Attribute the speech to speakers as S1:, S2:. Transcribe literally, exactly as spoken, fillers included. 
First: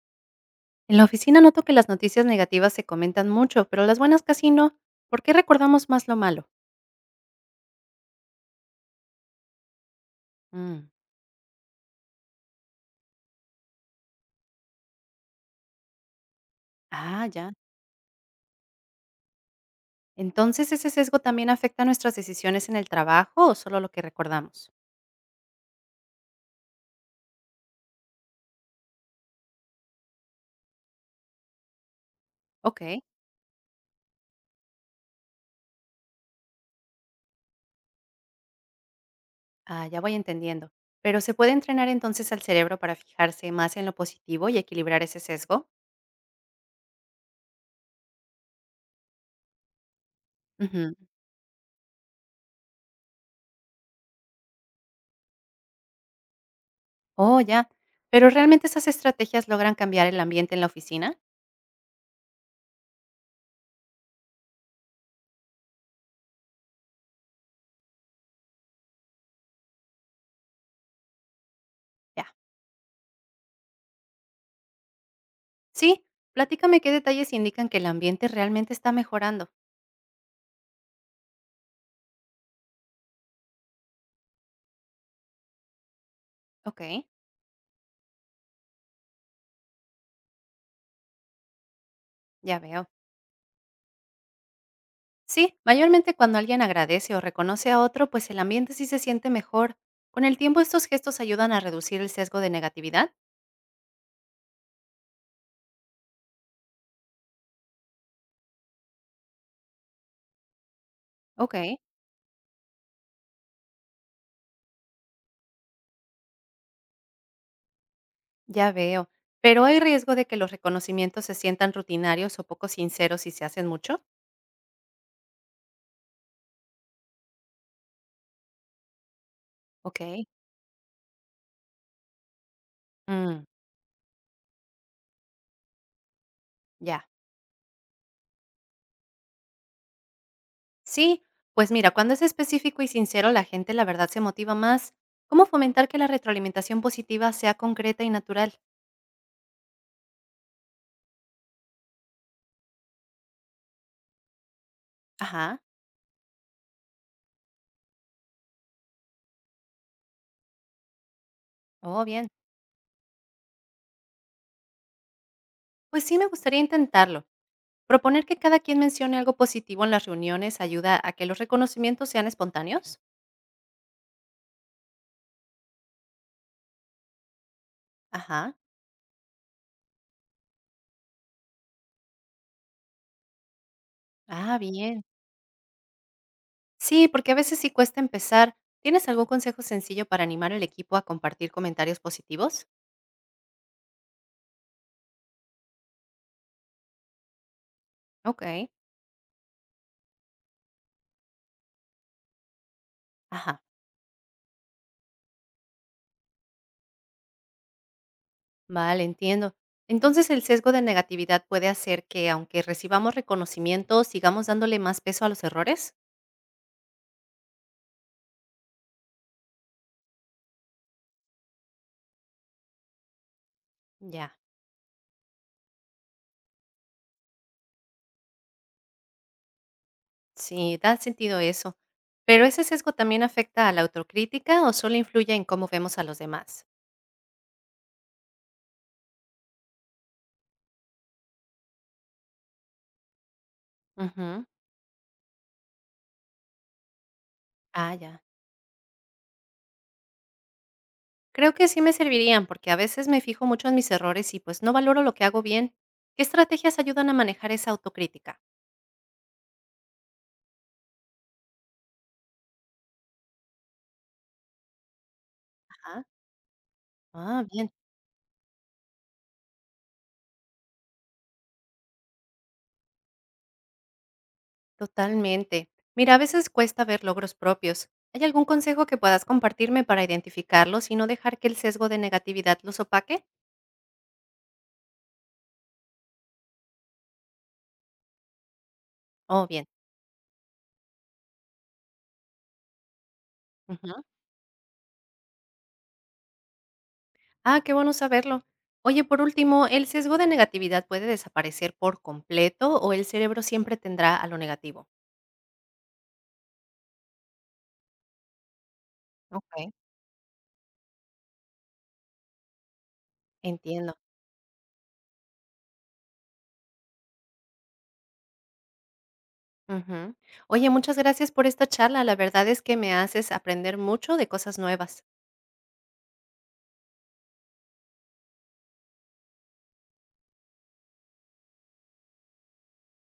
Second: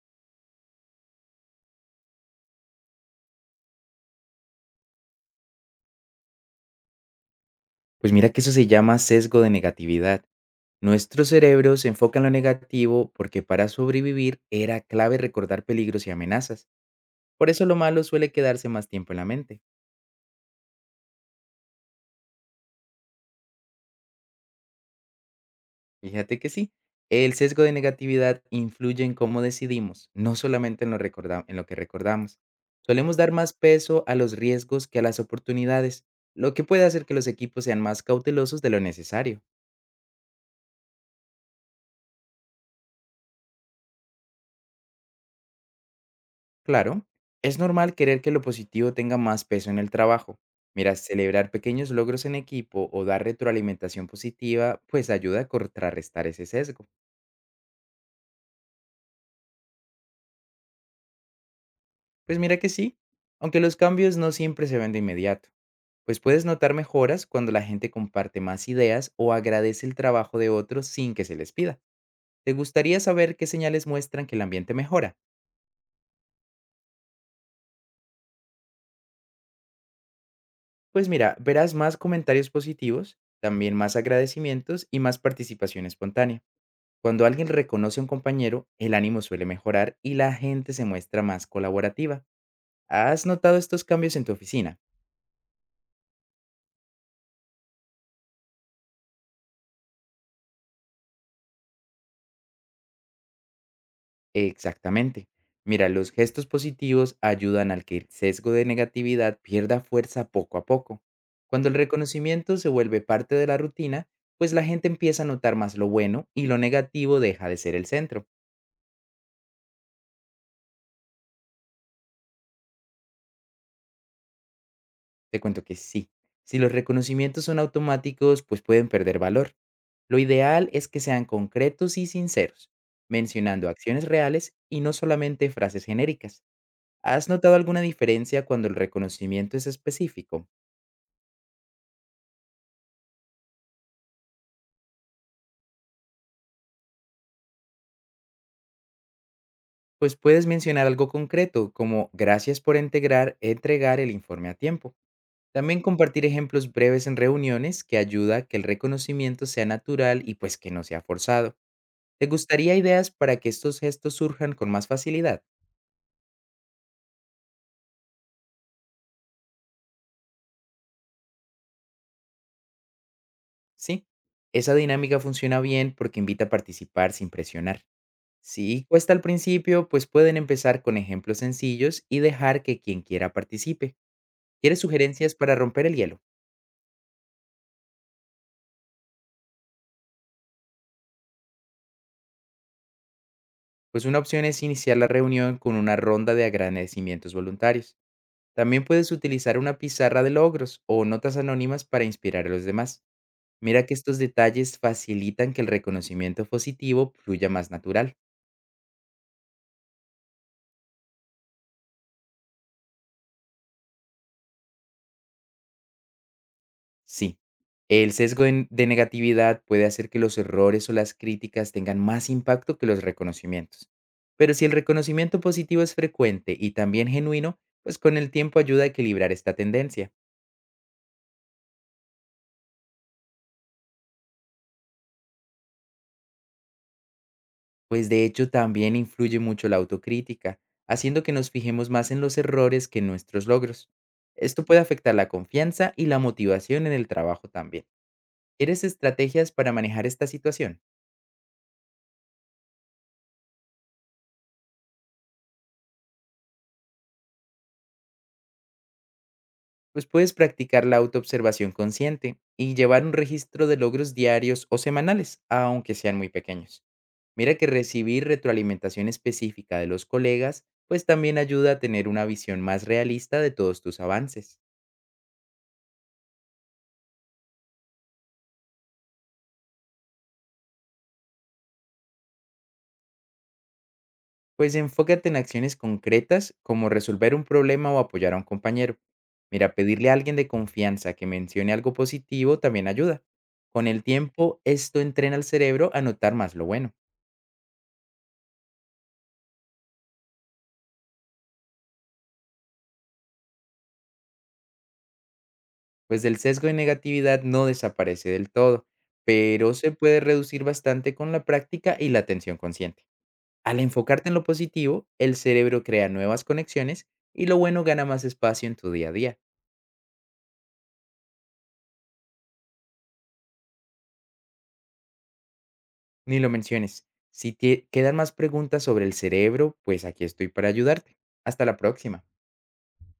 S1: En la oficina noto que las noticias negativas se comentan mucho, pero las buenas casi no. ¿Por qué recordamos más lo malo?
S2: Pues mira que eso se llama sesgo de negatividad.
S1: Mm.
S2: Nuestro cerebro se enfoca en lo negativo porque para sobrevivir era clave recordar peligros y amenazas.
S1: Ah,
S2: Por
S1: ya.
S2: eso lo malo suele quedarse más tiempo en la mente.
S1: Entonces, ¿ese sesgo también afecta nuestras decisiones en el trabajo o solo lo que recordamos?
S2: Fíjate que sí, el sesgo de negatividad influye en cómo decidimos, no solamente en lo, recorda- en lo que recordamos.
S1: Ok,
S2: Solemos dar más peso a los riesgos que a las oportunidades, lo que puede hacer que los equipos sean más cautelosos de lo necesario.
S1: ah, ya voy entendiendo. Pero ¿se puede entrenar entonces al cerebro para fijarse más en lo positivo y equilibrar ese sesgo?
S2: Claro, es normal querer que lo positivo tenga más peso en el trabajo. Mira,
S1: Ujú.
S2: celebrar pequeños logros en equipo o dar retroalimentación positiva, pues ayuda a contrarrestar ese sesgo.
S1: Oh, ya. Pero ¿realmente esas estrategias logran cambiar el ambiente en la oficina?
S2: Pues mira que sí, aunque los cambios no siempre se ven de inmediato, pues puedes notar mejoras cuando la gente comparte más ideas o agradece el trabajo de otros sin que se les pida.
S1: Ya.
S2: ¿Te gustaría saber qué señales muestran que el ambiente mejora?
S1: Sí, platícame qué detalles indican que el ambiente realmente está mejorando.
S2: Pues mira, verás más comentarios positivos, también más agradecimientos y más participación espontánea.
S1: Ok,
S2: Cuando alguien reconoce a un compañero, el ánimo suele mejorar y la gente se muestra más colaborativa.
S1: ya veo.
S2: ¿Has notado estos cambios en tu oficina?
S1: Sí, mayormente cuando alguien agradece o reconoce a otro, pues el ambiente sí se siente mejor. Con el tiempo estos gestos ayudan a reducir el sesgo de negatividad.
S2: Exactamente. Mira, los gestos positivos ayudan al que el sesgo de negatividad pierda fuerza poco a poco.
S1: Ok.
S2: Cuando el reconocimiento se vuelve parte de la rutina, pues la gente empieza a notar más lo bueno y lo negativo deja de ser el centro.
S1: Ya veo. Pero hay riesgo de que los reconocimientos se sientan rutinarios o poco sinceros si se hacen mucho.
S2: Te cuento que sí. Si los reconocimientos son automáticos, pues pueden perder valor.
S1: Ok.
S2: Lo ideal es que sean concretos y sinceros,
S1: Mm,
S2: mencionando acciones reales y no solamente frases genéricas.
S1: ya.
S2: ¿Has notado alguna diferencia cuando el reconocimiento es específico?
S1: Sí, pues mira, cuando es específico y sincero, la gente la verdad se motiva más. ¿Cómo fomentar que la retroalimentación positiva sea concreta y natural?
S2: Pues puedes mencionar algo concreto, como gracias por integrar, entregar el informe a tiempo.
S1: Ajá.
S2: También compartir ejemplos breves en reuniones que ayuda a que el reconocimiento sea natural y pues que no sea forzado.
S1: Oh,
S2: ¿Te
S1: bien.
S2: gustaría ideas para que estos gestos surjan con más facilidad?
S1: Pues sí, me gustaría intentarlo. Proponer que cada quien mencione algo positivo en las reuniones ayuda a que los reconocimientos sean espontáneos.
S2: Sí, esa dinámica funciona bien porque invita a participar sin presionar.
S1: Ajá.
S2: Si cuesta al principio, pues pueden empezar con ejemplos sencillos y dejar que quien quiera participe.
S1: Ah,
S2: ¿Quieres
S1: bien.
S2: sugerencias para romper el hielo?
S1: Sí, porque a veces sí cuesta empezar. ¿Tienes algún consejo sencillo para animar al equipo a compartir comentarios positivos?
S2: Pues una opción es iniciar la reunión con una ronda de agradecimientos voluntarios.
S1: Ok.
S2: También puedes utilizar una pizarra de logros o notas anónimas para inspirar a los demás.
S1: Ajá.
S2: Mira que estos detalles facilitan que el reconocimiento positivo fluya más natural.
S1: Vale, entiendo. Entonces el sesgo de negatividad puede hacer que, aunque recibamos reconocimiento, sigamos dándole más peso a los errores.
S2: Sí, el sesgo en- de negatividad puede hacer que los errores o las críticas tengan más impacto que los reconocimientos.
S1: Ya.
S2: Pero si el reconocimiento positivo es frecuente y también genuino, pues con el tiempo ayuda a equilibrar esta tendencia.
S1: Sí, da sentido eso. Pero ese sesgo también afecta a la autocrítica o solo influye en cómo vemos a los demás.
S2: Pues de hecho también influye mucho la autocrítica, haciendo que nos fijemos más en los errores que en nuestros logros.
S1: Ujú.
S2: Esto puede afectar la confianza y la motivación en el trabajo también.
S1: Ah, ya.
S2: ¿Quieres estrategias para manejar esta situación?
S1: Creo que sí me servirían porque a veces me fijo mucho en mis errores y pues no valoro lo que hago bien. ¿Qué estrategias ayudan a manejar esa autocrítica?
S2: Pues puedes practicar la autoobservación consciente y llevar un registro de logros diarios o semanales, aunque
S1: Ajá.
S2: sean muy pequeños.
S1: Ah,
S2: Mira que
S1: bien,
S2: recibir retroalimentación específica de los colegas, pues también ayuda a tener una visión más realista de todos tus avances.
S1: totalmente. Mira, a veces cuesta ver logros propios. ¿Hay algún consejo que puedas compartirme para identificarlos y no dejar que el sesgo de negatividad los opaque?
S2: Pues enfócate en acciones concretas como resolver un problema o apoyar a un compañero.
S1: Oh, bien.
S2: Mira, pedirle a alguien de confianza que mencione algo positivo también ayuda. Con
S1: Ujú.
S2: el tiempo, esto entrena al cerebro a notar más lo bueno.
S1: Ah, qué bueno saberlo. Oye, por último, ¿el sesgo de negatividad puede desaparecer por completo o el cerebro siempre tendrá a lo negativo?
S2: Pues el sesgo de negatividad no desaparece del todo, pero
S1: Ok.
S2: se puede reducir bastante con la práctica y la atención consciente. Al
S1: Entiendo.
S2: enfocarte en lo positivo, el cerebro crea nuevas conexiones y lo bueno gana más espacio en tu día a día.
S1: Ujú. Oye, muchas gracias por esta charla. La verdad es que me haces aprender mucho de cosas nuevas.
S2: Ni lo menciones. Si te quedan más preguntas sobre el cerebro, pues aquí estoy para ayudarte. Hasta la próxima.